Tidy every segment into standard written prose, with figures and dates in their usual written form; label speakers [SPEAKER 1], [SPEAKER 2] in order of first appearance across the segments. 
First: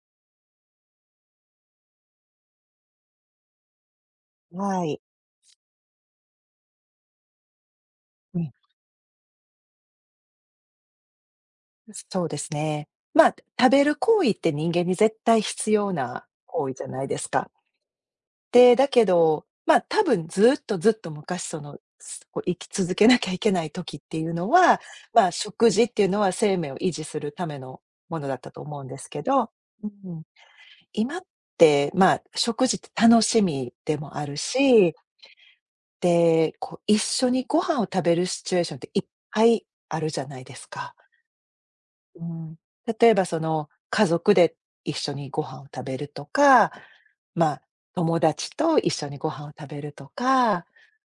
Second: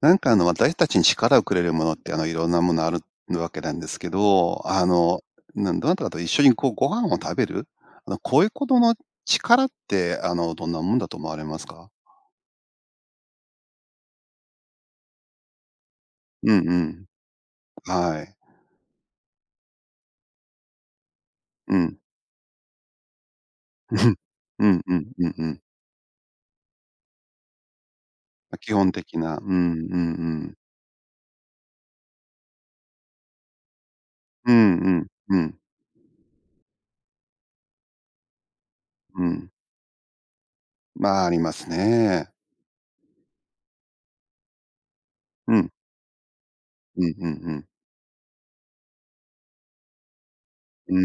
[SPEAKER 1] なんか私たちに力をくれるものって、いろんなものあるわけなんですけど、
[SPEAKER 2] はい。
[SPEAKER 1] どなたかと一緒にこうご飯を食べる、
[SPEAKER 2] う
[SPEAKER 1] こうい
[SPEAKER 2] ん、
[SPEAKER 1] うことの力って、どんなもんだと思われますか？
[SPEAKER 2] そうですね。まあ、食べる行為って人間に絶対必要な
[SPEAKER 1] う
[SPEAKER 2] 行
[SPEAKER 1] んう
[SPEAKER 2] 為じゃな
[SPEAKER 1] ん。
[SPEAKER 2] いですか。
[SPEAKER 1] はい。
[SPEAKER 2] で、だけど、まあ、多分ずっと昔そ
[SPEAKER 1] う
[SPEAKER 2] の、
[SPEAKER 1] ん。
[SPEAKER 2] すこう生き続けなきゃいけない時って いうの
[SPEAKER 1] う
[SPEAKER 2] は、
[SPEAKER 1] んうん
[SPEAKER 2] ま
[SPEAKER 1] う
[SPEAKER 2] あ、
[SPEAKER 1] んうん。
[SPEAKER 2] 食事っていうのは生命を維持するためのものだった
[SPEAKER 1] ま
[SPEAKER 2] と
[SPEAKER 1] 基
[SPEAKER 2] 思うん
[SPEAKER 1] 本
[SPEAKER 2] です
[SPEAKER 1] 的
[SPEAKER 2] け
[SPEAKER 1] な、う
[SPEAKER 2] ど、
[SPEAKER 1] んうん
[SPEAKER 2] う
[SPEAKER 1] う
[SPEAKER 2] ん、
[SPEAKER 1] ん。
[SPEAKER 2] 今って、まあ、食事って楽しみでもある
[SPEAKER 1] うんう
[SPEAKER 2] し、
[SPEAKER 1] んうん
[SPEAKER 2] で、こう一緒にご飯を食べるシチュエーションっていっ
[SPEAKER 1] う
[SPEAKER 2] ぱ
[SPEAKER 1] ん。
[SPEAKER 2] いあるじゃないですか。
[SPEAKER 1] まあ、あります
[SPEAKER 2] う
[SPEAKER 1] ね。
[SPEAKER 2] ん、例えばその、家族で一緒にご
[SPEAKER 1] う
[SPEAKER 2] 飯を
[SPEAKER 1] ん。
[SPEAKER 2] 食べるとか、
[SPEAKER 1] うんうん
[SPEAKER 2] ま
[SPEAKER 1] う
[SPEAKER 2] あ、
[SPEAKER 1] ん。
[SPEAKER 2] 友達と一緒にご飯を食べるとか、
[SPEAKER 1] うん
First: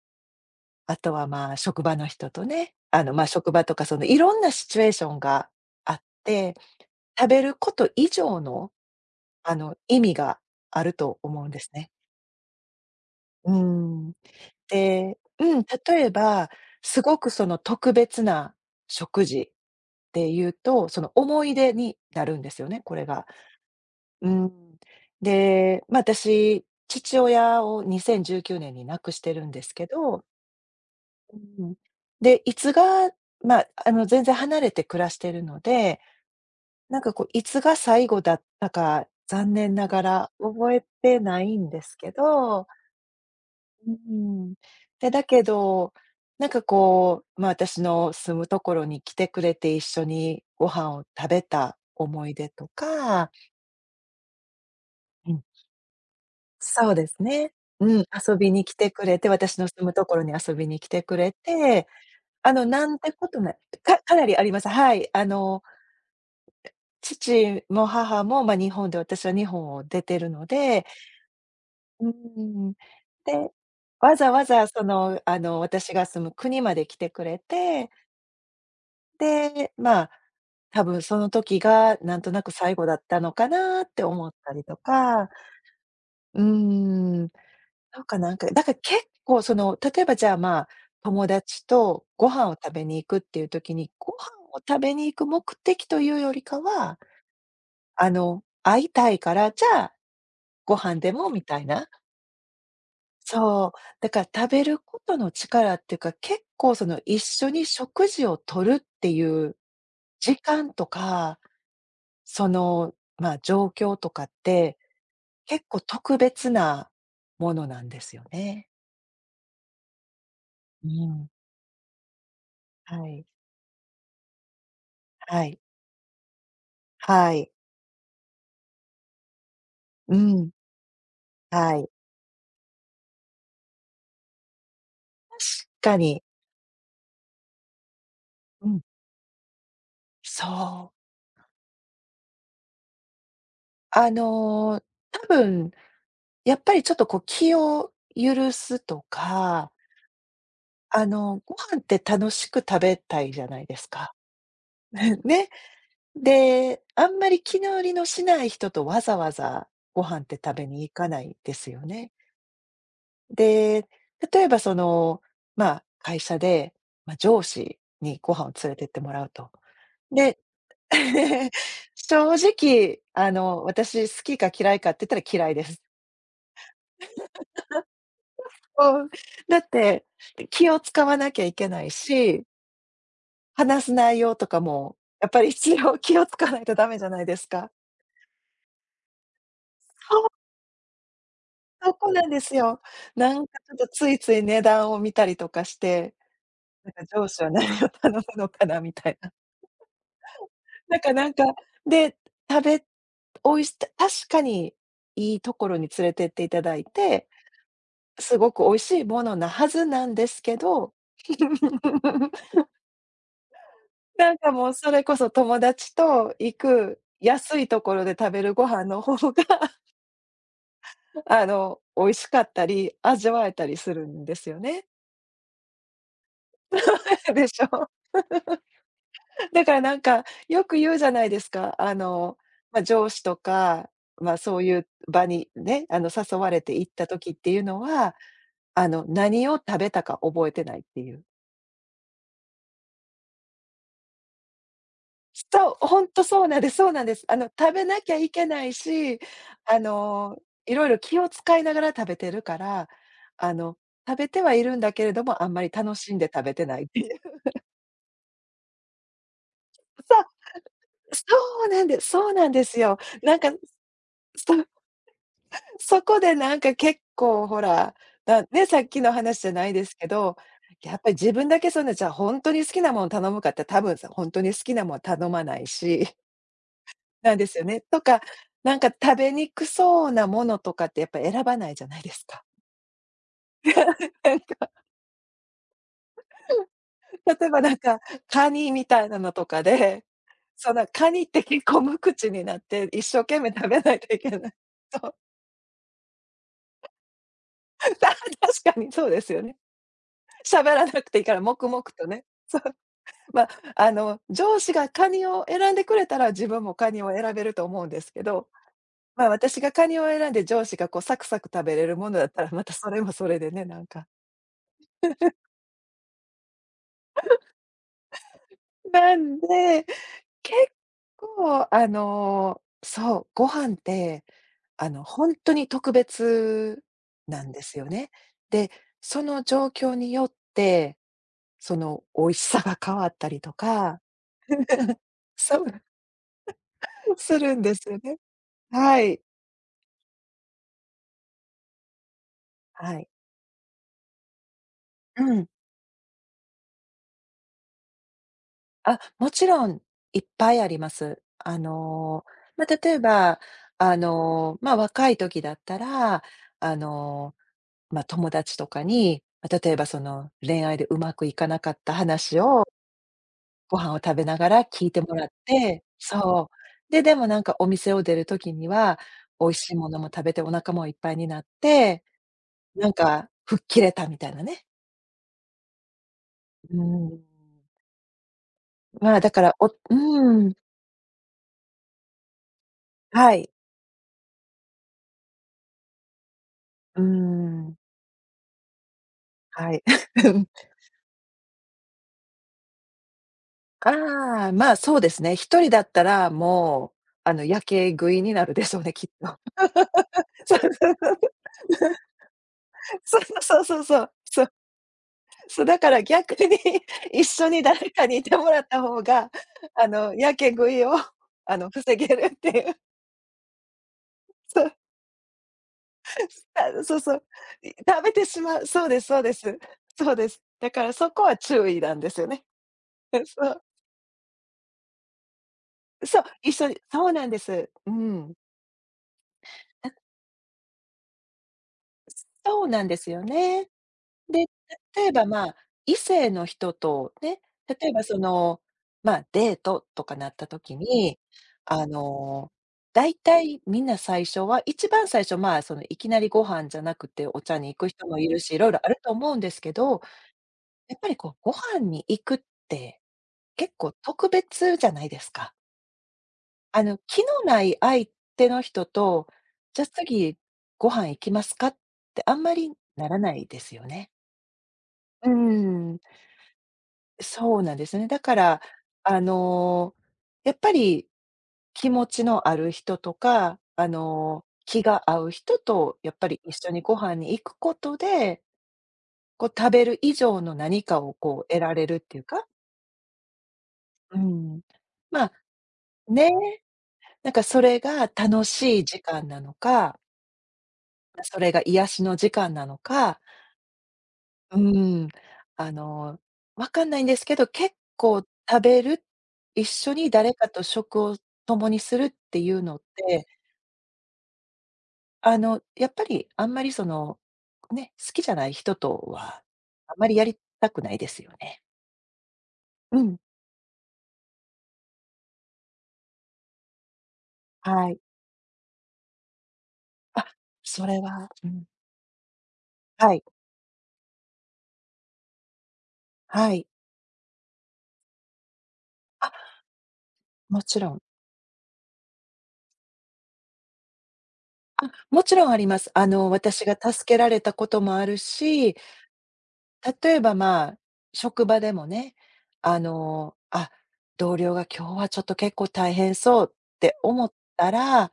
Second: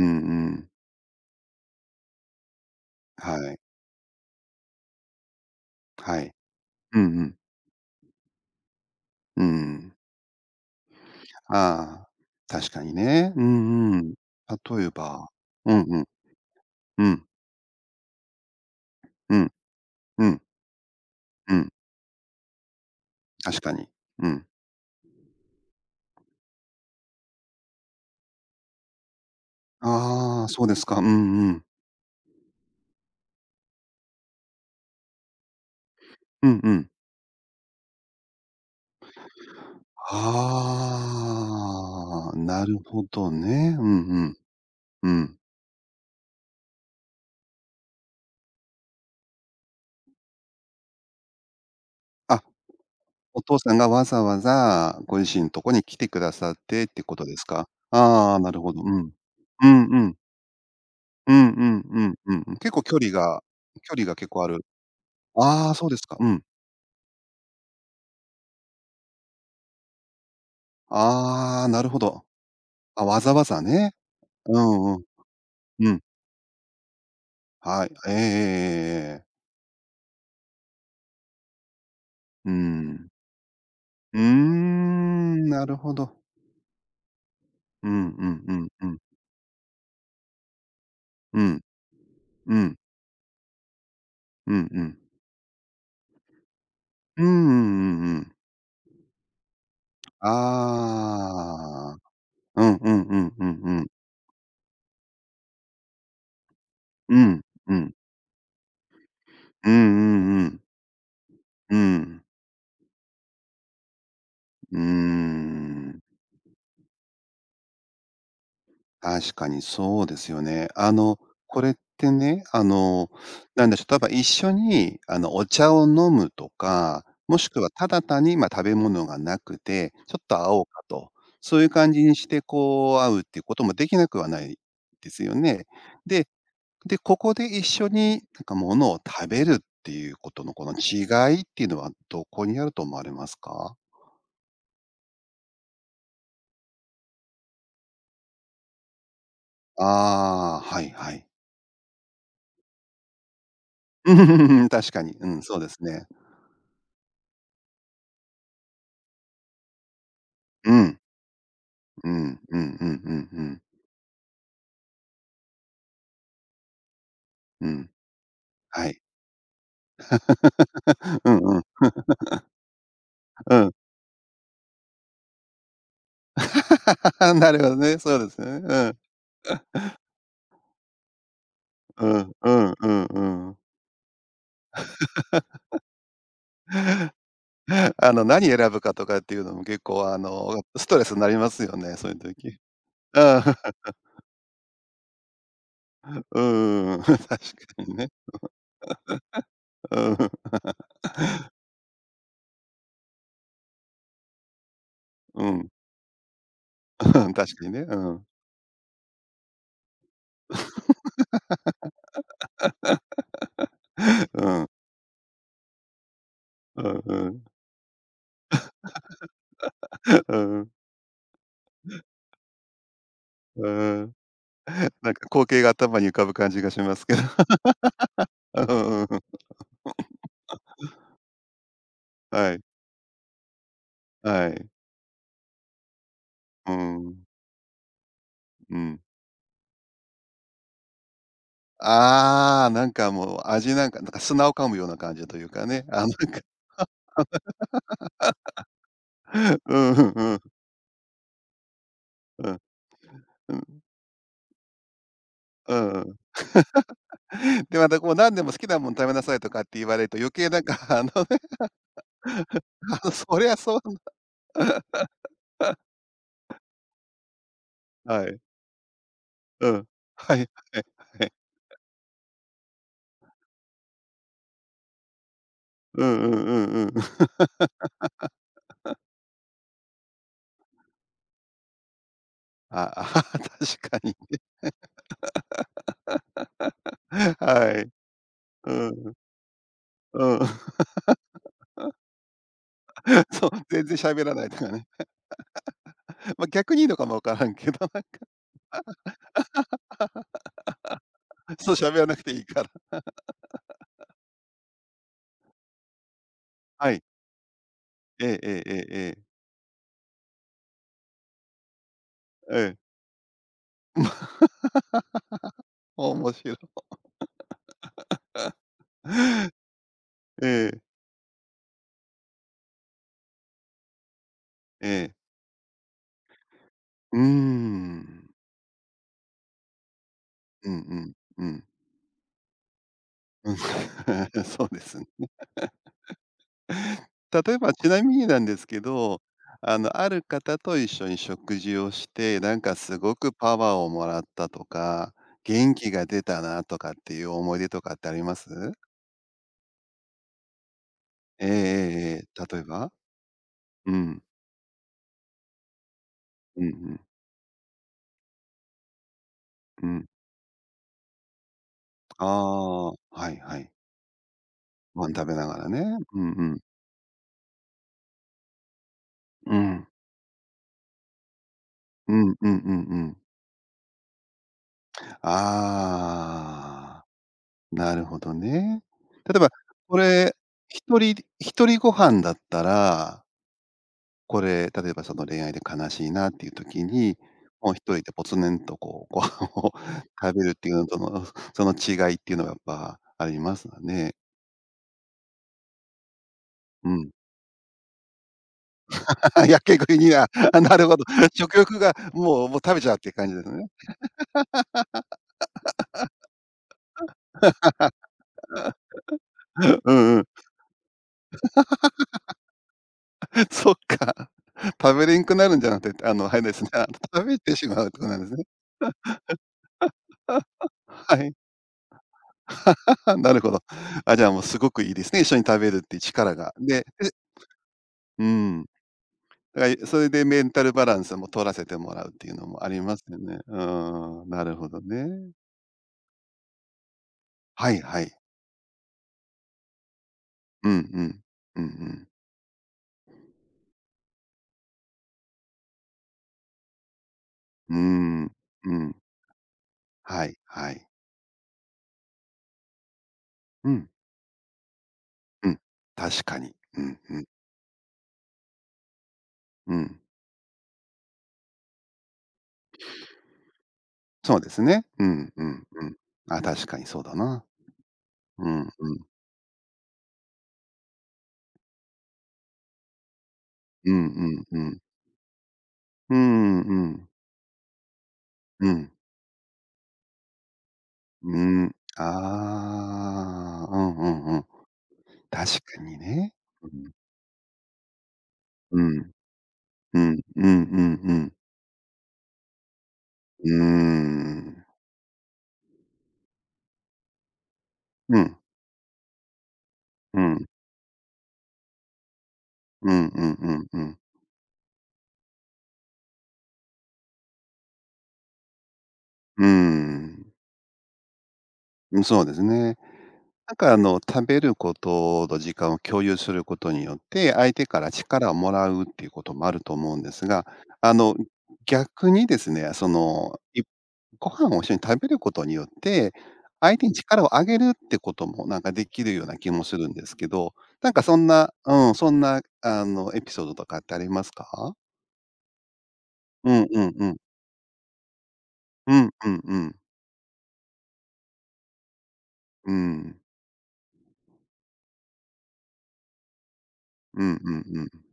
[SPEAKER 1] うん。
[SPEAKER 2] あとは、まあ、職場の人とね、ま、職
[SPEAKER 1] はい。
[SPEAKER 2] 場とかそのいろんなシチュエーションがあっ
[SPEAKER 1] はい。
[SPEAKER 2] て、
[SPEAKER 1] うんう
[SPEAKER 2] 食
[SPEAKER 1] ん。
[SPEAKER 2] べること以上の、
[SPEAKER 1] うんうんはいはいうんうんうん。
[SPEAKER 2] 意味があると思うんですね。
[SPEAKER 1] ああ、確かにね。う
[SPEAKER 2] う
[SPEAKER 1] んう
[SPEAKER 2] ん。
[SPEAKER 1] ん。例え
[SPEAKER 2] で
[SPEAKER 1] ば。
[SPEAKER 2] うん、
[SPEAKER 1] うんう
[SPEAKER 2] 例
[SPEAKER 1] ん、
[SPEAKER 2] えば、す
[SPEAKER 1] う
[SPEAKER 2] ご
[SPEAKER 1] ん、
[SPEAKER 2] くその特別な食
[SPEAKER 1] う
[SPEAKER 2] 事
[SPEAKER 1] ん、
[SPEAKER 2] っ
[SPEAKER 1] う
[SPEAKER 2] て
[SPEAKER 1] ん、
[SPEAKER 2] いうと、その思
[SPEAKER 1] う
[SPEAKER 2] い
[SPEAKER 1] ん、
[SPEAKER 2] 出になるんですよね、これが。
[SPEAKER 1] 確かに。う
[SPEAKER 2] う
[SPEAKER 1] ん。
[SPEAKER 2] ん。で、まあ、私、父親を2019年に亡くしてるんですけど、
[SPEAKER 1] ああ、そうですか。うん
[SPEAKER 2] う
[SPEAKER 1] うん。
[SPEAKER 2] ん。で、いつが、まあ、全然離れて暮らしてるので、
[SPEAKER 1] うんうん。
[SPEAKER 2] なんかこう、いつが最後だったか、残念ながら覚えてないんですけ
[SPEAKER 1] ああ、な
[SPEAKER 2] ど、
[SPEAKER 1] るほどね。う
[SPEAKER 2] う
[SPEAKER 1] んうん。
[SPEAKER 2] ん。
[SPEAKER 1] う
[SPEAKER 2] で、だ
[SPEAKER 1] ん。
[SPEAKER 2] けど、なんかこう、まあ、私の住むところに来てくれて一緒にご飯を食べた思い
[SPEAKER 1] あ、
[SPEAKER 2] 出とか
[SPEAKER 1] お父さんがわざわざご自身のとこに来てくださってっ
[SPEAKER 2] そう
[SPEAKER 1] て
[SPEAKER 2] で
[SPEAKER 1] こ
[SPEAKER 2] す
[SPEAKER 1] とです
[SPEAKER 2] ね。
[SPEAKER 1] か？
[SPEAKER 2] うん、
[SPEAKER 1] あ
[SPEAKER 2] 遊
[SPEAKER 1] あ、な
[SPEAKER 2] び
[SPEAKER 1] る
[SPEAKER 2] に
[SPEAKER 1] ほ
[SPEAKER 2] 来
[SPEAKER 1] ど。う
[SPEAKER 2] てく
[SPEAKER 1] ん。
[SPEAKER 2] れて、私
[SPEAKER 1] う
[SPEAKER 2] の
[SPEAKER 1] ん
[SPEAKER 2] 住む
[SPEAKER 1] う
[SPEAKER 2] と
[SPEAKER 1] ん。
[SPEAKER 2] ころに遊びに来てく
[SPEAKER 1] う
[SPEAKER 2] れ
[SPEAKER 1] んう
[SPEAKER 2] て、
[SPEAKER 1] んうんうん。結構
[SPEAKER 2] な
[SPEAKER 1] 距
[SPEAKER 2] んて
[SPEAKER 1] 離
[SPEAKER 2] こと
[SPEAKER 1] が
[SPEAKER 2] ない。かかな
[SPEAKER 1] 結
[SPEAKER 2] りあ
[SPEAKER 1] 構あ
[SPEAKER 2] りま
[SPEAKER 1] る。
[SPEAKER 2] す。はい。
[SPEAKER 1] ああ、そうですか。うん。
[SPEAKER 2] 父も母も、ま、あ日本で、私は日本を出てるので、
[SPEAKER 1] ああ、なるほ
[SPEAKER 2] う
[SPEAKER 1] ど。
[SPEAKER 2] ん。
[SPEAKER 1] あ、わざわ
[SPEAKER 2] で、
[SPEAKER 1] ざね。
[SPEAKER 2] わざわ
[SPEAKER 1] う
[SPEAKER 2] ざそ
[SPEAKER 1] んうん。
[SPEAKER 2] の、
[SPEAKER 1] う
[SPEAKER 2] 私
[SPEAKER 1] ん。
[SPEAKER 2] が住む国まで来てくれ
[SPEAKER 1] は
[SPEAKER 2] て、
[SPEAKER 1] い。ええええええええ。
[SPEAKER 2] で、まあ、多分その時がなんとなく
[SPEAKER 1] う
[SPEAKER 2] 最後だっ
[SPEAKER 1] ん。
[SPEAKER 2] たのかなって
[SPEAKER 1] うー
[SPEAKER 2] 思ったりとか、
[SPEAKER 1] ん、なるほど。
[SPEAKER 2] うん。
[SPEAKER 1] うんうんう
[SPEAKER 2] だ
[SPEAKER 1] ん
[SPEAKER 2] から
[SPEAKER 1] うん。
[SPEAKER 2] 結構その、例えばじゃあ、まあ、友
[SPEAKER 1] うん。
[SPEAKER 2] 達とご飯
[SPEAKER 1] う
[SPEAKER 2] を食
[SPEAKER 1] ん。
[SPEAKER 2] べに行くっていう時に、ご飯
[SPEAKER 1] う
[SPEAKER 2] を
[SPEAKER 1] ん
[SPEAKER 2] 食
[SPEAKER 1] う
[SPEAKER 2] べ
[SPEAKER 1] ん。
[SPEAKER 2] に行く目的というよりかは、
[SPEAKER 1] うんうんうんうん。
[SPEAKER 2] 会いたいから、じゃあ、ご飯でもみたいな。
[SPEAKER 1] ああ。うんうんうんうん
[SPEAKER 2] そ
[SPEAKER 1] う
[SPEAKER 2] う。
[SPEAKER 1] ん。
[SPEAKER 2] だから食べることの力っていうか、結構その
[SPEAKER 1] う
[SPEAKER 2] 一
[SPEAKER 1] ん。
[SPEAKER 2] 緒に
[SPEAKER 1] うん。
[SPEAKER 2] 食事をとるっていう
[SPEAKER 1] うんうん
[SPEAKER 2] 時
[SPEAKER 1] うん。
[SPEAKER 2] 間とか、
[SPEAKER 1] うん。
[SPEAKER 2] その、まあ、状況とかって、
[SPEAKER 1] うー
[SPEAKER 2] 結構
[SPEAKER 1] ん。
[SPEAKER 2] 特別なものなんですよね。
[SPEAKER 1] 確かにそうですよね。
[SPEAKER 2] うん。
[SPEAKER 1] これってね、
[SPEAKER 2] はい。
[SPEAKER 1] なんでしょう、例えば一緒に、
[SPEAKER 2] は
[SPEAKER 1] お
[SPEAKER 2] い。
[SPEAKER 1] 茶を飲むとか、
[SPEAKER 2] は
[SPEAKER 1] もし
[SPEAKER 2] い。
[SPEAKER 1] くはただ単に、ま、食べ物がなくて、
[SPEAKER 2] う
[SPEAKER 1] ちょっと会
[SPEAKER 2] ん。
[SPEAKER 1] おうかと、そういう
[SPEAKER 2] はい。
[SPEAKER 1] 感じにして、こう、会うっていうこともできなくはないですよね。
[SPEAKER 2] 確かに。
[SPEAKER 1] でで、ここで一緒になんか
[SPEAKER 2] う
[SPEAKER 1] も
[SPEAKER 2] ん。
[SPEAKER 1] のを食べるっていうことのこの
[SPEAKER 2] そう。
[SPEAKER 1] 違いっていうのはどこにあると思われますか？
[SPEAKER 2] あの、多分、やっぱりちょっとこう気を許すとか、
[SPEAKER 1] ああ、はいはい。
[SPEAKER 2] ご飯って楽しく食べたいじゃないです か。
[SPEAKER 1] うん確かに。うん、
[SPEAKER 2] ね。
[SPEAKER 1] そうですね。
[SPEAKER 2] で、あんまり気乗りのしない人とわざわざご飯って食べ
[SPEAKER 1] う
[SPEAKER 2] に行
[SPEAKER 1] ん。
[SPEAKER 2] かないですよ
[SPEAKER 1] う
[SPEAKER 2] ね。
[SPEAKER 1] ん、うんうんうんうん
[SPEAKER 2] で、例えばその、まあ、会社で、まあ、上
[SPEAKER 1] う
[SPEAKER 2] 司
[SPEAKER 1] ん。
[SPEAKER 2] にご飯を連れて
[SPEAKER 1] は
[SPEAKER 2] って
[SPEAKER 1] い。
[SPEAKER 2] もらうと。で
[SPEAKER 1] うん うん、
[SPEAKER 2] 正直、
[SPEAKER 1] うん。
[SPEAKER 2] 私好きか嫌いかって言ったら嫌いです。
[SPEAKER 1] なるほどね、そうですね。うん。
[SPEAKER 2] うん。だって、気を使わなきゃいけない
[SPEAKER 1] うん
[SPEAKER 2] し、
[SPEAKER 1] うんうんうん。
[SPEAKER 2] 話す内容とかも、やっぱり一応気を使わないとダメじゃ ないですか。
[SPEAKER 1] 何選ぶかとかっていうのも結構、
[SPEAKER 2] そう、
[SPEAKER 1] ストレスになりますよ
[SPEAKER 2] そ
[SPEAKER 1] ね、そ
[SPEAKER 2] こ
[SPEAKER 1] ういう
[SPEAKER 2] なんで
[SPEAKER 1] 時。
[SPEAKER 2] す
[SPEAKER 1] うん、
[SPEAKER 2] よ。なんかちょっと ついつい値段を見たりとかして、
[SPEAKER 1] う
[SPEAKER 2] なん
[SPEAKER 1] んうん
[SPEAKER 2] か上
[SPEAKER 1] 確か
[SPEAKER 2] 司は何を
[SPEAKER 1] にね。
[SPEAKER 2] 頼むのかなみたいな。
[SPEAKER 1] うん。
[SPEAKER 2] なんかなんか、で、食べおいし確かにいい
[SPEAKER 1] う
[SPEAKER 2] とこ
[SPEAKER 1] ん。
[SPEAKER 2] ろに連れてっていただい て
[SPEAKER 1] 確かにね。うん。
[SPEAKER 2] すごく美味しいものなはずなんですけど、なん
[SPEAKER 1] う
[SPEAKER 2] か
[SPEAKER 1] ん。
[SPEAKER 2] もうそれこそ友達と行
[SPEAKER 1] う
[SPEAKER 2] く
[SPEAKER 1] んうん。
[SPEAKER 2] 安いところで食べるご飯の方が、
[SPEAKER 1] うんうん。
[SPEAKER 2] 美味しかったり、味わえた
[SPEAKER 1] う
[SPEAKER 2] りする
[SPEAKER 1] ん。
[SPEAKER 2] んですよね。
[SPEAKER 1] なんか光景が頭に浮かぶ感じがしますけど。
[SPEAKER 2] でしょ？
[SPEAKER 1] うんうんうん。
[SPEAKER 2] だからなんか、よく言うじゃないですか。
[SPEAKER 1] はい、
[SPEAKER 2] ま、上司とか、ま、
[SPEAKER 1] は
[SPEAKER 2] そう
[SPEAKER 1] い。
[SPEAKER 2] いう場にね、誘われ
[SPEAKER 1] うー
[SPEAKER 2] て行った
[SPEAKER 1] ん、
[SPEAKER 2] 時っていうのは、
[SPEAKER 1] うん。
[SPEAKER 2] 何を食べたか覚えてないっていう。
[SPEAKER 1] ああ、なんかもう味なんか、なんか砂を噛むような感じというか
[SPEAKER 2] そ
[SPEAKER 1] ね、
[SPEAKER 2] う、
[SPEAKER 1] あ、
[SPEAKER 2] ほん
[SPEAKER 1] なん
[SPEAKER 2] と
[SPEAKER 1] か、
[SPEAKER 2] そうなんですそうなんです。食べなきゃいけないし、
[SPEAKER 1] うん
[SPEAKER 2] あ
[SPEAKER 1] うんう
[SPEAKER 2] の、
[SPEAKER 1] ん、
[SPEAKER 2] いろいろ気を使いながら食べてる
[SPEAKER 1] う
[SPEAKER 2] か
[SPEAKER 1] ん、
[SPEAKER 2] ら、あ
[SPEAKER 1] うん、う
[SPEAKER 2] の、
[SPEAKER 1] ん
[SPEAKER 2] 食べてはいるんだけれども、あんまり
[SPEAKER 1] うん
[SPEAKER 2] 楽
[SPEAKER 1] う
[SPEAKER 2] しん
[SPEAKER 1] ん。
[SPEAKER 2] で食べてないっていう。
[SPEAKER 1] で、またこう何でも好きなもん食べなさいとかって言われると
[SPEAKER 2] そう、
[SPEAKER 1] 余計なんかあの ね、
[SPEAKER 2] そうなんですそうなんですよ。なん
[SPEAKER 1] そり
[SPEAKER 2] か、
[SPEAKER 1] ゃそう。
[SPEAKER 2] そ そこでなんか結構ほら、
[SPEAKER 1] はい、
[SPEAKER 2] だね、さっきの話じゃな
[SPEAKER 1] う
[SPEAKER 2] いで
[SPEAKER 1] ん。
[SPEAKER 2] すけ
[SPEAKER 1] は
[SPEAKER 2] ど、
[SPEAKER 1] いはい
[SPEAKER 2] やっぱり
[SPEAKER 1] は
[SPEAKER 2] 自
[SPEAKER 1] い。
[SPEAKER 2] 分だけそんな、じゃあほんとに好きなもを頼むかって、多分さ、ほんとに好きなもん頼まない
[SPEAKER 1] う
[SPEAKER 2] し
[SPEAKER 1] んうんうんうん。
[SPEAKER 2] なんで すよね。とか、なんか食べにくそうなものとかってやっぱ選ばないじゃないですか。
[SPEAKER 1] あ、ああ、確か に。
[SPEAKER 2] なんか、例えばな
[SPEAKER 1] は
[SPEAKER 2] ん
[SPEAKER 1] い。
[SPEAKER 2] か、カニみ
[SPEAKER 1] う
[SPEAKER 2] たい
[SPEAKER 1] ん、
[SPEAKER 2] なのとかで、
[SPEAKER 1] うん。
[SPEAKER 2] そのカニって結構無口になって、一生 懸
[SPEAKER 1] そ
[SPEAKER 2] 命
[SPEAKER 1] う、
[SPEAKER 2] 食べ
[SPEAKER 1] 全
[SPEAKER 2] な
[SPEAKER 1] 然
[SPEAKER 2] いとい
[SPEAKER 1] 喋
[SPEAKER 2] け
[SPEAKER 1] らな
[SPEAKER 2] な
[SPEAKER 1] い
[SPEAKER 2] い。
[SPEAKER 1] とかね。
[SPEAKER 2] そう。
[SPEAKER 1] ま、逆にいいのかもわからんけど ね、
[SPEAKER 2] た確かにそうですよね。喋らなくていいから 黙
[SPEAKER 1] そう、
[SPEAKER 2] 々
[SPEAKER 1] 喋ら
[SPEAKER 2] と
[SPEAKER 1] なく
[SPEAKER 2] ね。
[SPEAKER 1] ていい
[SPEAKER 2] そう、
[SPEAKER 1] から。
[SPEAKER 2] ま、上司がカニを選んでくれたら、自分もカ
[SPEAKER 1] は
[SPEAKER 2] ニ
[SPEAKER 1] い。
[SPEAKER 2] を選べると思うんですけ
[SPEAKER 1] えええ
[SPEAKER 2] ど、
[SPEAKER 1] えええええ。
[SPEAKER 2] ま、私がカニを選んで上司がこうサクサク食べれるものだったら、
[SPEAKER 1] え
[SPEAKER 2] また
[SPEAKER 1] え。
[SPEAKER 2] それもそれでね、なんか。
[SPEAKER 1] ま、面白い。
[SPEAKER 2] なんで、
[SPEAKER 1] え
[SPEAKER 2] 結
[SPEAKER 1] え、
[SPEAKER 2] 構、そう、ご飯って、
[SPEAKER 1] ええ。
[SPEAKER 2] ほんとに特別
[SPEAKER 1] うー
[SPEAKER 2] なんですよね。
[SPEAKER 1] ん。
[SPEAKER 2] で、その状況によっ
[SPEAKER 1] うんう
[SPEAKER 2] て、
[SPEAKER 1] ん、うん。うん。
[SPEAKER 2] その、美味しさが変わったりとか、
[SPEAKER 1] そうで すね。
[SPEAKER 2] そう、す
[SPEAKER 1] 例
[SPEAKER 2] る
[SPEAKER 1] え
[SPEAKER 2] ん
[SPEAKER 1] ば、
[SPEAKER 2] です
[SPEAKER 1] ち
[SPEAKER 2] よ
[SPEAKER 1] なみ
[SPEAKER 2] ね。
[SPEAKER 1] になんですけ
[SPEAKER 2] は
[SPEAKER 1] ど、
[SPEAKER 2] い。
[SPEAKER 1] ある方と一緒に食事をして、なんかす
[SPEAKER 2] はい。
[SPEAKER 1] ごくパワーをもらったとか、
[SPEAKER 2] うん。
[SPEAKER 1] 元気が出たなとかっていう思い出とかってあります？
[SPEAKER 2] あ、もちろんいっぱいあります。
[SPEAKER 1] ええええええ、例え
[SPEAKER 2] ま、例
[SPEAKER 1] ば？
[SPEAKER 2] えば、
[SPEAKER 1] うん。
[SPEAKER 2] ま、若い時だったら、
[SPEAKER 1] うんう
[SPEAKER 2] あ
[SPEAKER 1] ん。
[SPEAKER 2] のまあ、友達とかに、ま、例え
[SPEAKER 1] う
[SPEAKER 2] ばそ
[SPEAKER 1] ん。
[SPEAKER 2] の恋愛でうまくいかなかった
[SPEAKER 1] あ
[SPEAKER 2] 話を
[SPEAKER 1] あ、はいはい。
[SPEAKER 2] ご飯を食べながら聞いて
[SPEAKER 1] ご飯
[SPEAKER 2] もら
[SPEAKER 1] 食
[SPEAKER 2] っ
[SPEAKER 1] べながら
[SPEAKER 2] て
[SPEAKER 1] ね。うんう
[SPEAKER 2] そ
[SPEAKER 1] ん。
[SPEAKER 2] う。で、でもなんかお店を出るときには、美味
[SPEAKER 1] う
[SPEAKER 2] しい
[SPEAKER 1] ん。
[SPEAKER 2] ものも食べてお腹もいっぱいになって、
[SPEAKER 1] うんうんうんう
[SPEAKER 2] なん
[SPEAKER 1] ん。
[SPEAKER 2] か吹っ切れたみたいなね。う
[SPEAKER 1] ああ、
[SPEAKER 2] ん。
[SPEAKER 1] なるほどね。
[SPEAKER 2] まあ、だ
[SPEAKER 1] 例え
[SPEAKER 2] か
[SPEAKER 1] ば、
[SPEAKER 2] ら、お
[SPEAKER 1] これ、
[SPEAKER 2] うん、
[SPEAKER 1] 一人一人ご飯だったら、
[SPEAKER 2] はい。
[SPEAKER 1] これ、例えばその恋愛で悲しいなっていう時
[SPEAKER 2] う
[SPEAKER 1] に、もう
[SPEAKER 2] ん、
[SPEAKER 1] 一人でぽつねンとこう、ご飯を
[SPEAKER 2] はい。
[SPEAKER 1] 食べるってい うのとの、その違いっていうのがやっぱありますわね。
[SPEAKER 2] ああ、まあ、そうですね。一人だったら
[SPEAKER 1] う
[SPEAKER 2] もう、
[SPEAKER 1] ん。
[SPEAKER 2] 夜景食いになるでしょうね、きっと。
[SPEAKER 1] やけ食いには、あ、なるほど。食欲がもうもう食べちゃうっ ていう
[SPEAKER 2] そう
[SPEAKER 1] 感じです
[SPEAKER 2] そう そう
[SPEAKER 1] ね。
[SPEAKER 2] そうそうそう。そう、だから逆に 一緒に誰かにいてもらった方が、
[SPEAKER 1] うんうん。
[SPEAKER 2] やけ食いを、防げるっていう。
[SPEAKER 1] そっか。
[SPEAKER 2] そう、
[SPEAKER 1] 食べれんくなるんじゃなくて、あれですね、
[SPEAKER 2] あ、そうそう。
[SPEAKER 1] 食べてし
[SPEAKER 2] い
[SPEAKER 1] まうって
[SPEAKER 2] 食
[SPEAKER 1] こと
[SPEAKER 2] べ
[SPEAKER 1] なん
[SPEAKER 2] て
[SPEAKER 1] です
[SPEAKER 2] し
[SPEAKER 1] ね。
[SPEAKER 2] まう。そうです。そうです。だからそ
[SPEAKER 1] は
[SPEAKER 2] こ
[SPEAKER 1] い。
[SPEAKER 2] は注意なんですよね。
[SPEAKER 1] あ、なる
[SPEAKER 2] そ
[SPEAKER 1] ほ
[SPEAKER 2] う。
[SPEAKER 1] ど。あ、じゃあ、もうすごくいいですね、一緒に食べるっていう
[SPEAKER 2] そう、
[SPEAKER 1] 力
[SPEAKER 2] 一
[SPEAKER 1] が。
[SPEAKER 2] 緒に
[SPEAKER 1] で、
[SPEAKER 2] そ
[SPEAKER 1] え、
[SPEAKER 2] うなんです。う
[SPEAKER 1] う
[SPEAKER 2] ん。
[SPEAKER 1] ん。だから、それでメンタルバランスも取らせてもらうっていうの
[SPEAKER 2] そ
[SPEAKER 1] も
[SPEAKER 2] う
[SPEAKER 1] あり
[SPEAKER 2] なん
[SPEAKER 1] ま
[SPEAKER 2] で
[SPEAKER 1] す
[SPEAKER 2] す
[SPEAKER 1] よ
[SPEAKER 2] よ
[SPEAKER 1] ね。う
[SPEAKER 2] ね。
[SPEAKER 1] ん、な
[SPEAKER 2] で、
[SPEAKER 1] るほど
[SPEAKER 2] 例えば、
[SPEAKER 1] ね。
[SPEAKER 2] まあ、異性の人とね、
[SPEAKER 1] はい
[SPEAKER 2] 例え
[SPEAKER 1] は
[SPEAKER 2] ば
[SPEAKER 1] い。
[SPEAKER 2] その、まあ、デートとかなった
[SPEAKER 1] うんう
[SPEAKER 2] 時に、
[SPEAKER 1] ん。うんう
[SPEAKER 2] あ
[SPEAKER 1] ん。
[SPEAKER 2] の、だいたいみんな最初は一番最初、まあ、そのいきなりご飯じゃなくてお茶
[SPEAKER 1] う
[SPEAKER 2] に
[SPEAKER 1] ー
[SPEAKER 2] 行く人も
[SPEAKER 1] ん。
[SPEAKER 2] いるし、色
[SPEAKER 1] う
[SPEAKER 2] 々あ
[SPEAKER 1] ん。
[SPEAKER 2] ると思うんですけど、
[SPEAKER 1] はいはい。
[SPEAKER 2] やっぱりこうご飯に行くって
[SPEAKER 1] う
[SPEAKER 2] 結
[SPEAKER 1] ん、
[SPEAKER 2] 構特別じゃないです
[SPEAKER 1] う
[SPEAKER 2] か。
[SPEAKER 1] ん。確かに。うんう
[SPEAKER 2] 気
[SPEAKER 1] ん。
[SPEAKER 2] のない相手の人と、
[SPEAKER 1] う
[SPEAKER 2] じゃ、
[SPEAKER 1] ん。
[SPEAKER 2] 次ご飯行きますかってあんまりならないですよね。
[SPEAKER 1] そうですね。うんう
[SPEAKER 2] うー
[SPEAKER 1] んうんうんうんうん
[SPEAKER 2] ん。
[SPEAKER 1] はいはいうんうん確かにうんう
[SPEAKER 2] そうなんですね。だか
[SPEAKER 1] んうんそ
[SPEAKER 2] ら、
[SPEAKER 1] うですねうんうんうん。あ、確かにそうだな。うんうん。
[SPEAKER 2] あの、やっぱり気持ちのある人とか、
[SPEAKER 1] うんうんうん。
[SPEAKER 2] 気が合う人とや
[SPEAKER 1] う
[SPEAKER 2] っぱり
[SPEAKER 1] んう
[SPEAKER 2] 一緒にご
[SPEAKER 1] ん。
[SPEAKER 2] 飯に行くことで、
[SPEAKER 1] うん。
[SPEAKER 2] こう食べる以上の何かを
[SPEAKER 1] う
[SPEAKER 2] こう得
[SPEAKER 1] ー
[SPEAKER 2] ら
[SPEAKER 1] ん、
[SPEAKER 2] れるっていうか、
[SPEAKER 1] ああ、うんう
[SPEAKER 2] う
[SPEAKER 1] んうん。
[SPEAKER 2] ん。まあ、
[SPEAKER 1] 確かに
[SPEAKER 2] ね、
[SPEAKER 1] ね。うん、
[SPEAKER 2] なんかそれが楽し
[SPEAKER 1] う
[SPEAKER 2] い時
[SPEAKER 1] ん、
[SPEAKER 2] 間なのか、
[SPEAKER 1] うんうんうんうん。
[SPEAKER 2] それが癒しの時間なのか
[SPEAKER 1] うー
[SPEAKER 2] う
[SPEAKER 1] ん。
[SPEAKER 2] ーん、あの、わかんないんですけど、結構
[SPEAKER 1] うん、
[SPEAKER 2] 食べる、一緒に
[SPEAKER 1] う
[SPEAKER 2] 誰
[SPEAKER 1] ん、
[SPEAKER 2] かと食を共にするっていうのっ
[SPEAKER 1] うん
[SPEAKER 2] て、
[SPEAKER 1] うんうんうん。
[SPEAKER 2] やっぱりあんまりその、ね、好きじゃない人とは、
[SPEAKER 1] うー
[SPEAKER 2] あまりや
[SPEAKER 1] ん。
[SPEAKER 2] りたくないですよね。
[SPEAKER 1] うん、そうですね。
[SPEAKER 2] うん、
[SPEAKER 1] なんか、食べることの時間を共有することによって、相手か
[SPEAKER 2] は
[SPEAKER 1] ら
[SPEAKER 2] い。
[SPEAKER 1] 力をもらうっていうこともあると思うんで
[SPEAKER 2] あ、
[SPEAKER 1] すが、
[SPEAKER 2] そ
[SPEAKER 1] あ
[SPEAKER 2] れ
[SPEAKER 1] の、
[SPEAKER 2] はうん、
[SPEAKER 1] 逆にですね、そ
[SPEAKER 2] はい、
[SPEAKER 1] の、ご飯を一緒に食べることによって、
[SPEAKER 2] はい。
[SPEAKER 1] 相手に力をあげるってこともなんかできるよう
[SPEAKER 2] あ、
[SPEAKER 1] な気もするんですけど、
[SPEAKER 2] もち
[SPEAKER 1] な
[SPEAKER 2] ろ
[SPEAKER 1] ん
[SPEAKER 2] ん。
[SPEAKER 1] かそんなうん、そんなあのエピソードとかってありますか？
[SPEAKER 2] あ、もちろんあります。
[SPEAKER 1] う
[SPEAKER 2] 私
[SPEAKER 1] ん
[SPEAKER 2] が
[SPEAKER 1] うんう
[SPEAKER 2] 助け
[SPEAKER 1] ん。
[SPEAKER 2] られたこともあるし、
[SPEAKER 1] うんうんうん。
[SPEAKER 2] 例えば、職場でもね、
[SPEAKER 1] う
[SPEAKER 2] あ
[SPEAKER 1] ん。
[SPEAKER 2] の、あ、同僚が今日はちょっと結構大変そうって
[SPEAKER 1] う
[SPEAKER 2] 思っ
[SPEAKER 1] んうん
[SPEAKER 2] た
[SPEAKER 1] うん。
[SPEAKER 2] ら、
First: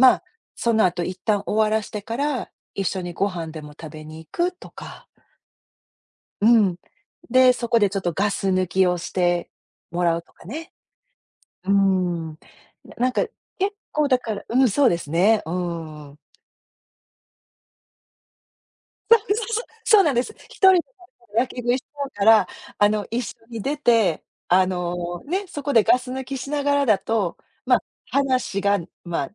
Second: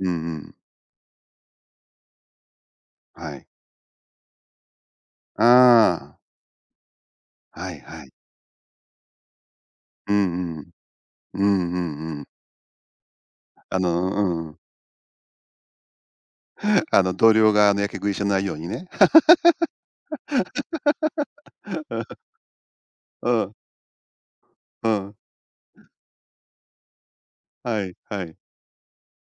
[SPEAKER 1] う
[SPEAKER 2] あ、
[SPEAKER 1] んうん。
[SPEAKER 2] その後一旦終わらしてから、一緒にご
[SPEAKER 1] はい。
[SPEAKER 2] 飯でも食べに行くとか。
[SPEAKER 1] あ
[SPEAKER 2] うん。で、
[SPEAKER 1] あ、
[SPEAKER 2] そ
[SPEAKER 1] は
[SPEAKER 2] こ
[SPEAKER 1] い
[SPEAKER 2] でちょっ
[SPEAKER 1] はい。
[SPEAKER 2] とガス抜きをしても
[SPEAKER 1] う
[SPEAKER 2] らう
[SPEAKER 1] ん
[SPEAKER 2] とか
[SPEAKER 1] う
[SPEAKER 2] ね。
[SPEAKER 1] ん。うん
[SPEAKER 2] うー
[SPEAKER 1] うんうん。
[SPEAKER 2] ん。なんか、結
[SPEAKER 1] う
[SPEAKER 2] 構
[SPEAKER 1] ん
[SPEAKER 2] だ
[SPEAKER 1] うん
[SPEAKER 2] か
[SPEAKER 1] うんう
[SPEAKER 2] ら
[SPEAKER 1] んうんあのうん。
[SPEAKER 2] そうですね。うーん。
[SPEAKER 1] あの同僚があのやけ食いしないようにね。
[SPEAKER 2] そうそうそう、そうなんです。一人で焼き食いしちゃう から、一
[SPEAKER 1] う
[SPEAKER 2] 緒
[SPEAKER 1] ん、
[SPEAKER 2] に出て、
[SPEAKER 1] うん。
[SPEAKER 2] ね、そこでガス抜きしながらだと、ま、
[SPEAKER 1] はいはいはい。
[SPEAKER 2] 話が、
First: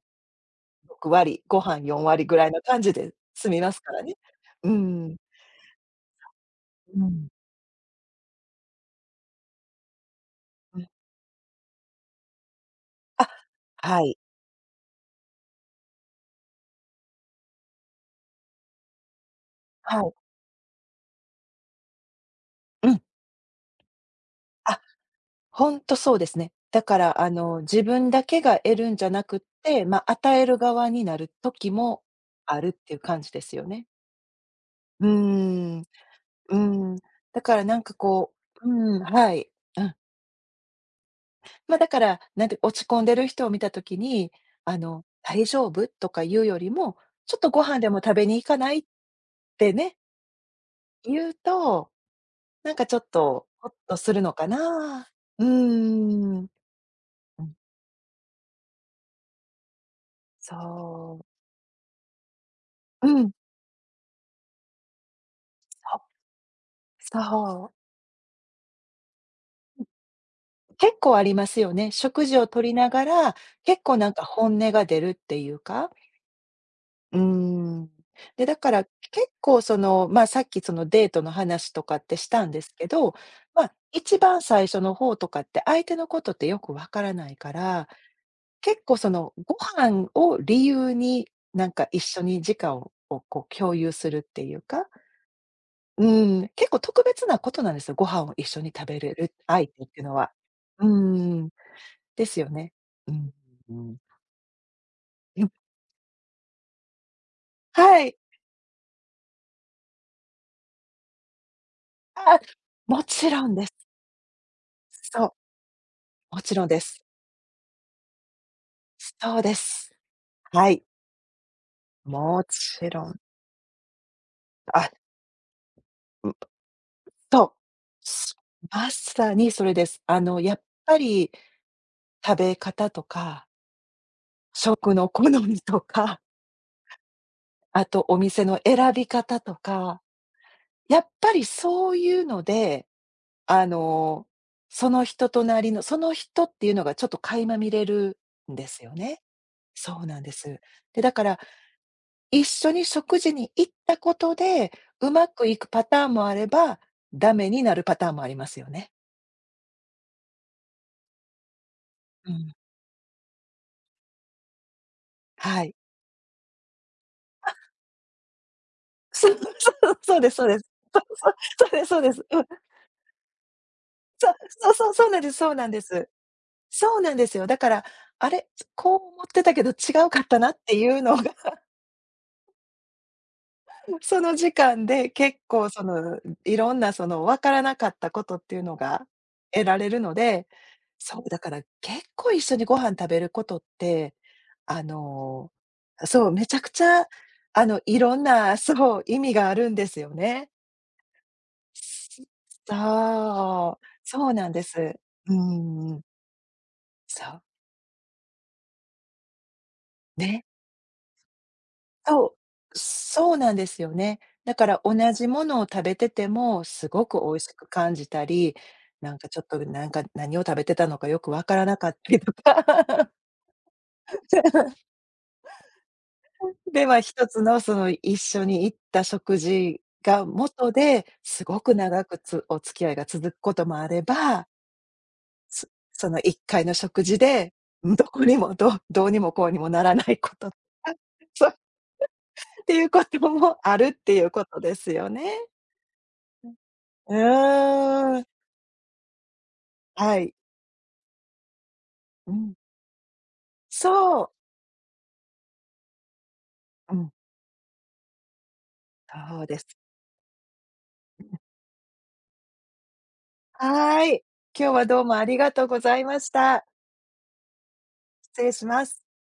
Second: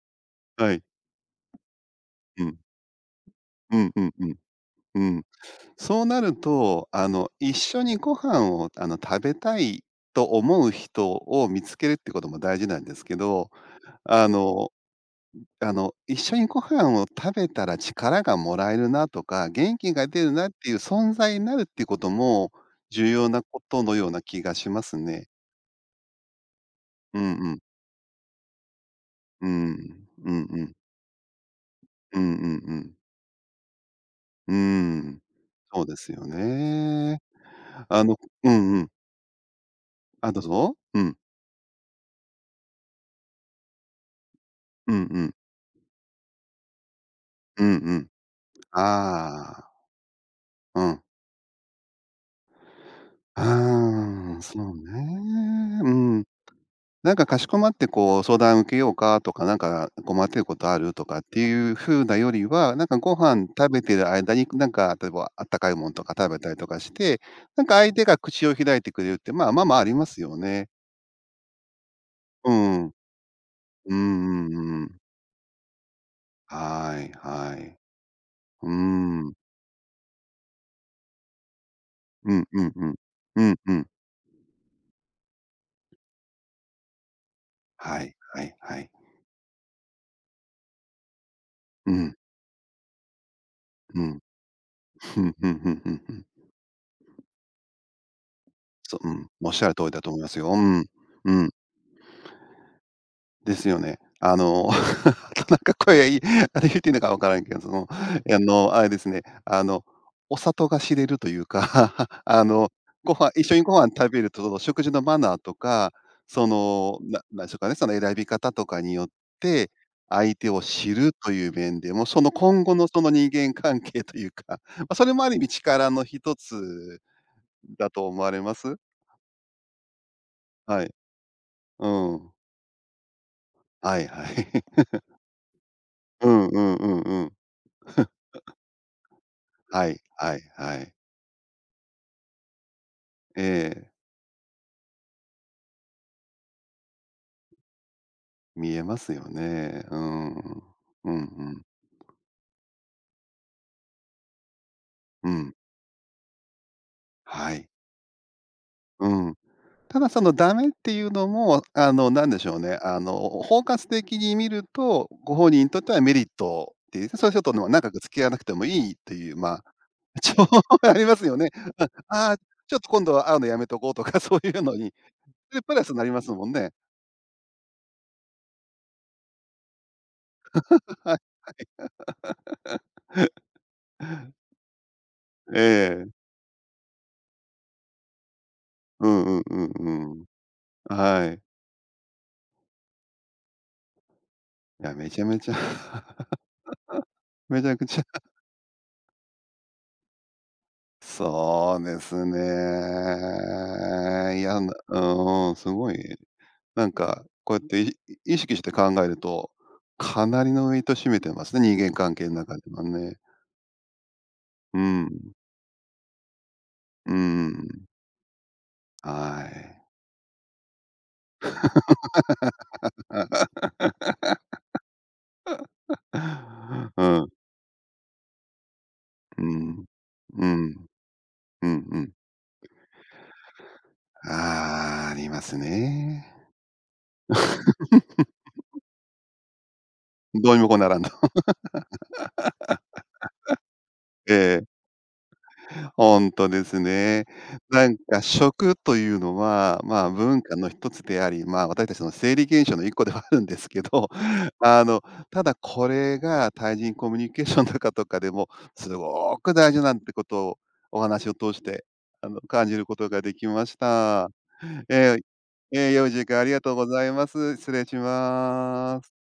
[SPEAKER 1] はい。
[SPEAKER 2] 6割、ご飯4割ぐ
[SPEAKER 1] う
[SPEAKER 2] らい
[SPEAKER 1] ん。
[SPEAKER 2] の感じで済みま
[SPEAKER 1] う
[SPEAKER 2] す
[SPEAKER 1] ん
[SPEAKER 2] か
[SPEAKER 1] う
[SPEAKER 2] ら
[SPEAKER 1] ん
[SPEAKER 2] ね。
[SPEAKER 1] うん。
[SPEAKER 2] う
[SPEAKER 1] う
[SPEAKER 2] ん。
[SPEAKER 1] ん。そうなると、
[SPEAKER 2] うん。
[SPEAKER 1] 一緒にご飯を、食べたいと思う
[SPEAKER 2] うん。
[SPEAKER 1] 人を見つけるってことも大事なんですけ
[SPEAKER 2] あ、
[SPEAKER 1] ど、
[SPEAKER 2] はい、
[SPEAKER 1] あの一緒にご飯を食べたら力がもらえるなとか、元気
[SPEAKER 2] は
[SPEAKER 1] が
[SPEAKER 2] い。
[SPEAKER 1] 出るなっていう存在になるっていうことも、
[SPEAKER 2] うん。
[SPEAKER 1] 重要なことのような気がし
[SPEAKER 2] あ、
[SPEAKER 1] ますね。
[SPEAKER 2] ほんとそうですね。だか
[SPEAKER 1] う
[SPEAKER 2] ら、
[SPEAKER 1] んうん。
[SPEAKER 2] 自分だけが得るんじゃなくっ
[SPEAKER 1] う
[SPEAKER 2] て、
[SPEAKER 1] ん。う
[SPEAKER 2] 与え
[SPEAKER 1] ん
[SPEAKER 2] る
[SPEAKER 1] うん。
[SPEAKER 2] 側になる時も
[SPEAKER 1] うんうん
[SPEAKER 2] あるっ
[SPEAKER 1] う
[SPEAKER 2] て
[SPEAKER 1] ん。
[SPEAKER 2] いう感じですよね。
[SPEAKER 1] う
[SPEAKER 2] うー
[SPEAKER 1] ん。そ
[SPEAKER 2] ん。
[SPEAKER 1] うですよ
[SPEAKER 2] うん、
[SPEAKER 1] ね。
[SPEAKER 2] だからなんか
[SPEAKER 1] あの、
[SPEAKER 2] こ
[SPEAKER 1] う
[SPEAKER 2] う
[SPEAKER 1] んうん。
[SPEAKER 2] うん、はい。うん。
[SPEAKER 1] あ、どうぞ。うん。
[SPEAKER 2] だから、なんて落ち込んでる人を見た時に、あ
[SPEAKER 1] うん
[SPEAKER 2] の
[SPEAKER 1] うん。
[SPEAKER 2] 「大丈夫？」とか言うよりも、「ちょっとご
[SPEAKER 1] うん
[SPEAKER 2] 飯で
[SPEAKER 1] う
[SPEAKER 2] も
[SPEAKER 1] ん。
[SPEAKER 2] 食べに行かない？」っ
[SPEAKER 1] ああ、
[SPEAKER 2] てね、
[SPEAKER 1] うん。
[SPEAKER 2] 言うと、なんかちょっとほっとするの
[SPEAKER 1] あん、
[SPEAKER 2] か
[SPEAKER 1] そうね。
[SPEAKER 2] な。うー
[SPEAKER 1] うん。
[SPEAKER 2] ん。
[SPEAKER 1] なんかか
[SPEAKER 2] う
[SPEAKER 1] し
[SPEAKER 2] ん、
[SPEAKER 1] こまってこう相談受けようかとか、なんか困ってることあるとか
[SPEAKER 2] そ
[SPEAKER 1] っ
[SPEAKER 2] う。
[SPEAKER 1] ていう風なよりは、なんか
[SPEAKER 2] う
[SPEAKER 1] ご
[SPEAKER 2] ん、
[SPEAKER 1] 飯食べてる間に、なんか例えばあったかいものとか
[SPEAKER 2] そ
[SPEAKER 1] 食べたりとかして、
[SPEAKER 2] う、
[SPEAKER 1] なん
[SPEAKER 2] そう。
[SPEAKER 1] か相手が口を開いてくれるって、まあ、まあまあありますよね。
[SPEAKER 2] 結構ありますよね。食事を
[SPEAKER 1] う
[SPEAKER 2] とりな
[SPEAKER 1] ん。
[SPEAKER 2] がら、結
[SPEAKER 1] う
[SPEAKER 2] 構
[SPEAKER 1] ん
[SPEAKER 2] なんか
[SPEAKER 1] うん
[SPEAKER 2] 本音が
[SPEAKER 1] う
[SPEAKER 2] 出
[SPEAKER 1] ん。
[SPEAKER 2] るっていうか、
[SPEAKER 1] はい
[SPEAKER 2] うー
[SPEAKER 1] はい。
[SPEAKER 2] ん。で、だ
[SPEAKER 1] うー
[SPEAKER 2] から結
[SPEAKER 1] ん。
[SPEAKER 2] 構その、さっきそのデートの話とかってし
[SPEAKER 1] う
[SPEAKER 2] た
[SPEAKER 1] ん
[SPEAKER 2] んで
[SPEAKER 1] うん
[SPEAKER 2] すけ
[SPEAKER 1] うん。
[SPEAKER 2] ど、
[SPEAKER 1] うんうん。
[SPEAKER 2] 一番最初の方とかって相手のことってよくわからないから、
[SPEAKER 1] はいはいは
[SPEAKER 2] 結
[SPEAKER 1] い。
[SPEAKER 2] 構そのご飯を理由に
[SPEAKER 1] う
[SPEAKER 2] 一
[SPEAKER 1] ん、
[SPEAKER 2] 緒に時間をこう共有
[SPEAKER 1] う
[SPEAKER 2] するっ
[SPEAKER 1] ん。
[SPEAKER 2] ていうか、
[SPEAKER 1] ふんふんふんふんふん。
[SPEAKER 2] うん、結構特別なことなんですよ。ご飯を一緒に食
[SPEAKER 1] そ
[SPEAKER 2] べ
[SPEAKER 1] う
[SPEAKER 2] れ
[SPEAKER 1] ん、
[SPEAKER 2] る
[SPEAKER 1] おっし
[SPEAKER 2] 相
[SPEAKER 1] ゃる
[SPEAKER 2] 手
[SPEAKER 1] 通
[SPEAKER 2] っ
[SPEAKER 1] り
[SPEAKER 2] て
[SPEAKER 1] だ
[SPEAKER 2] いう
[SPEAKER 1] と
[SPEAKER 2] の
[SPEAKER 1] 思いま
[SPEAKER 2] は。
[SPEAKER 1] すよ。うん。
[SPEAKER 2] う
[SPEAKER 1] う
[SPEAKER 2] ん、
[SPEAKER 1] ん。
[SPEAKER 2] ですよね。うん、
[SPEAKER 1] です
[SPEAKER 2] う
[SPEAKER 1] よ
[SPEAKER 2] ん、
[SPEAKER 1] ね。
[SPEAKER 2] う
[SPEAKER 1] あと
[SPEAKER 2] ん。
[SPEAKER 1] なんか声がいい、あれ言っていいのかわからんけど、その、
[SPEAKER 2] はい。
[SPEAKER 1] あれですね、お里が知れるというか、
[SPEAKER 2] あ、も
[SPEAKER 1] ご
[SPEAKER 2] ち
[SPEAKER 1] 飯一
[SPEAKER 2] ろん
[SPEAKER 1] 緒に
[SPEAKER 2] です。
[SPEAKER 1] ご飯食べると、その食事のマ
[SPEAKER 2] そう、
[SPEAKER 1] ナーとか、
[SPEAKER 2] も
[SPEAKER 1] そ
[SPEAKER 2] ちろんで
[SPEAKER 1] の、
[SPEAKER 2] す。
[SPEAKER 1] なんでしょうかね、その選び方とかによっ
[SPEAKER 2] そうで
[SPEAKER 1] て、
[SPEAKER 2] す。
[SPEAKER 1] 相手を
[SPEAKER 2] はい、
[SPEAKER 1] 知るという面でも、その
[SPEAKER 2] も
[SPEAKER 1] 今後の
[SPEAKER 2] ち
[SPEAKER 1] そ
[SPEAKER 2] ろ
[SPEAKER 1] の
[SPEAKER 2] ん。
[SPEAKER 1] 人間関係というか、ま
[SPEAKER 2] あ、
[SPEAKER 1] あ、それもある意味力の一
[SPEAKER 2] ん、
[SPEAKER 1] つ
[SPEAKER 2] そ
[SPEAKER 1] だと思われま
[SPEAKER 2] う。
[SPEAKER 1] す？
[SPEAKER 2] まさにそれです。やっ
[SPEAKER 1] はい。
[SPEAKER 2] ぱり
[SPEAKER 1] うん。
[SPEAKER 2] 食べ方とか、
[SPEAKER 1] はいはい。
[SPEAKER 2] 食 の好みとか、
[SPEAKER 1] うんうんうんうん。
[SPEAKER 2] あと お店の選び方と
[SPEAKER 1] はい
[SPEAKER 2] か、
[SPEAKER 1] はいはい。
[SPEAKER 2] やっぱりそういうので、
[SPEAKER 1] え
[SPEAKER 2] あ
[SPEAKER 1] え、
[SPEAKER 2] の、その人となりの、その人っていうのがちょっと垣間見れるんで
[SPEAKER 1] 見え
[SPEAKER 2] すよ
[SPEAKER 1] ます
[SPEAKER 2] ね。
[SPEAKER 1] よね。う
[SPEAKER 2] そうなん
[SPEAKER 1] ん。
[SPEAKER 2] で
[SPEAKER 1] う
[SPEAKER 2] す。
[SPEAKER 1] ん
[SPEAKER 2] で、
[SPEAKER 1] う
[SPEAKER 2] だから
[SPEAKER 1] ん。
[SPEAKER 2] 一緒に食事に行ったことで、うま
[SPEAKER 1] う
[SPEAKER 2] く
[SPEAKER 1] ん。
[SPEAKER 2] いくパターンもあれば、ダメ
[SPEAKER 1] は
[SPEAKER 2] に
[SPEAKER 1] い。
[SPEAKER 2] なるパターンもありますよね。
[SPEAKER 1] うん。ただそのダメっていうのも、な
[SPEAKER 2] う
[SPEAKER 1] んでし
[SPEAKER 2] ん。
[SPEAKER 1] ょうね、包括的に見ると、ご本
[SPEAKER 2] は
[SPEAKER 1] 人に
[SPEAKER 2] い。
[SPEAKER 1] とってはメリットっていう、それちょっとの長く付き合わなくてもいいって
[SPEAKER 2] そ
[SPEAKER 1] いう、
[SPEAKER 2] う
[SPEAKER 1] まあ、
[SPEAKER 2] そうそうです
[SPEAKER 1] 情
[SPEAKER 2] そう
[SPEAKER 1] 報
[SPEAKER 2] で
[SPEAKER 1] 応
[SPEAKER 2] す。
[SPEAKER 1] あ
[SPEAKER 2] そう
[SPEAKER 1] りますよね。
[SPEAKER 2] そう、そうですそうです。
[SPEAKER 1] ああ、
[SPEAKER 2] うん。
[SPEAKER 1] ちょっと今度は会うのやめとこうとか そういう
[SPEAKER 2] そう
[SPEAKER 1] の
[SPEAKER 2] そ
[SPEAKER 1] に、
[SPEAKER 2] う、そうなんですそう
[SPEAKER 1] で、
[SPEAKER 2] なん
[SPEAKER 1] プ
[SPEAKER 2] で
[SPEAKER 1] ラスにな
[SPEAKER 2] す。
[SPEAKER 1] りますもんね。
[SPEAKER 2] そうなんですよ。だから、あれ、こう思ってたけど違うかったなっていう
[SPEAKER 1] は
[SPEAKER 2] のが、
[SPEAKER 1] い。
[SPEAKER 2] その時間で結
[SPEAKER 1] え
[SPEAKER 2] 構その、
[SPEAKER 1] え。
[SPEAKER 2] いろんなその分からなかったことっていうのが
[SPEAKER 1] うんうんう
[SPEAKER 2] 得
[SPEAKER 1] ん
[SPEAKER 2] られるの
[SPEAKER 1] うん。
[SPEAKER 2] で、そ
[SPEAKER 1] は
[SPEAKER 2] う、だ
[SPEAKER 1] い。
[SPEAKER 2] から結構一緒にご飯食べることって、あ
[SPEAKER 1] いや、めちゃめ
[SPEAKER 2] の、
[SPEAKER 1] ちゃ
[SPEAKER 2] そう、めちゃくちゃ、
[SPEAKER 1] めちゃく
[SPEAKER 2] い
[SPEAKER 1] ちゃ
[SPEAKER 2] ろん な、そう、意味があるんですよね。
[SPEAKER 1] そうですね。
[SPEAKER 2] そう、そう
[SPEAKER 1] い
[SPEAKER 2] なん
[SPEAKER 1] や、
[SPEAKER 2] で
[SPEAKER 1] な、
[SPEAKER 2] す。う
[SPEAKER 1] うん、す
[SPEAKER 2] ん
[SPEAKER 1] ご
[SPEAKER 2] ん、
[SPEAKER 1] い、なんか、
[SPEAKER 2] そう、
[SPEAKER 1] こうやって意識して考えると、か
[SPEAKER 2] ね。
[SPEAKER 1] なりのウェイト占めてますね、人間関
[SPEAKER 2] そ
[SPEAKER 1] 係の中で
[SPEAKER 2] う、
[SPEAKER 1] はね。
[SPEAKER 2] そうなんですよね。だか
[SPEAKER 1] う
[SPEAKER 2] ら同じ
[SPEAKER 1] ん。
[SPEAKER 2] ものを食べてても、すご
[SPEAKER 1] う
[SPEAKER 2] く美味しく
[SPEAKER 1] ん。
[SPEAKER 2] 感じたり、
[SPEAKER 1] は
[SPEAKER 2] なんかちょっと
[SPEAKER 1] い。
[SPEAKER 2] なんか何を食べてたのかよくわからなかったりとか。で、
[SPEAKER 1] う
[SPEAKER 2] 一
[SPEAKER 1] ん、
[SPEAKER 2] つのその一緒に行った食
[SPEAKER 1] う
[SPEAKER 2] 事
[SPEAKER 1] ん。
[SPEAKER 2] が
[SPEAKER 1] う
[SPEAKER 2] 元
[SPEAKER 1] ん。
[SPEAKER 2] で、すご
[SPEAKER 1] う
[SPEAKER 2] く
[SPEAKER 1] んう
[SPEAKER 2] 長
[SPEAKER 1] ん。
[SPEAKER 2] くお付き合いが続くこともあれば、
[SPEAKER 1] あー、あります
[SPEAKER 2] そその
[SPEAKER 1] ね。
[SPEAKER 2] 一回の食事で、どうにもこうにもならないこと
[SPEAKER 1] ど
[SPEAKER 2] と
[SPEAKER 1] うにもこうな
[SPEAKER 2] か、
[SPEAKER 1] らんと。
[SPEAKER 2] そう、っていうこともあるっていう こと
[SPEAKER 1] え
[SPEAKER 2] で
[SPEAKER 1] え。
[SPEAKER 2] すよね。
[SPEAKER 1] ほんとです
[SPEAKER 2] う
[SPEAKER 1] ね。なん
[SPEAKER 2] ー
[SPEAKER 1] か
[SPEAKER 2] ん、
[SPEAKER 1] 食というのは、まあ、
[SPEAKER 2] はい。
[SPEAKER 1] 文化の一つであり、まあ、私たちの
[SPEAKER 2] う
[SPEAKER 1] 生理
[SPEAKER 2] ん。
[SPEAKER 1] 現象の一個ではあるんですけど、
[SPEAKER 2] そう。
[SPEAKER 1] あの、ただこれが対
[SPEAKER 2] う
[SPEAKER 1] 人コ
[SPEAKER 2] ん、
[SPEAKER 1] ミュニケーションとかとかでもすご
[SPEAKER 2] そう
[SPEAKER 1] く
[SPEAKER 2] です。
[SPEAKER 1] 大事なんてことをお話を通して、感じることができまし
[SPEAKER 2] はい。
[SPEAKER 1] た。
[SPEAKER 2] 今日はどうも
[SPEAKER 1] え
[SPEAKER 2] ありがとう
[SPEAKER 1] え、
[SPEAKER 2] ご
[SPEAKER 1] ええ、
[SPEAKER 2] ざい
[SPEAKER 1] 良い
[SPEAKER 2] ま
[SPEAKER 1] 時
[SPEAKER 2] し
[SPEAKER 1] 間ありが
[SPEAKER 2] た。
[SPEAKER 1] とうございます。失礼し
[SPEAKER 2] 失礼しま
[SPEAKER 1] ま
[SPEAKER 2] す。
[SPEAKER 1] す。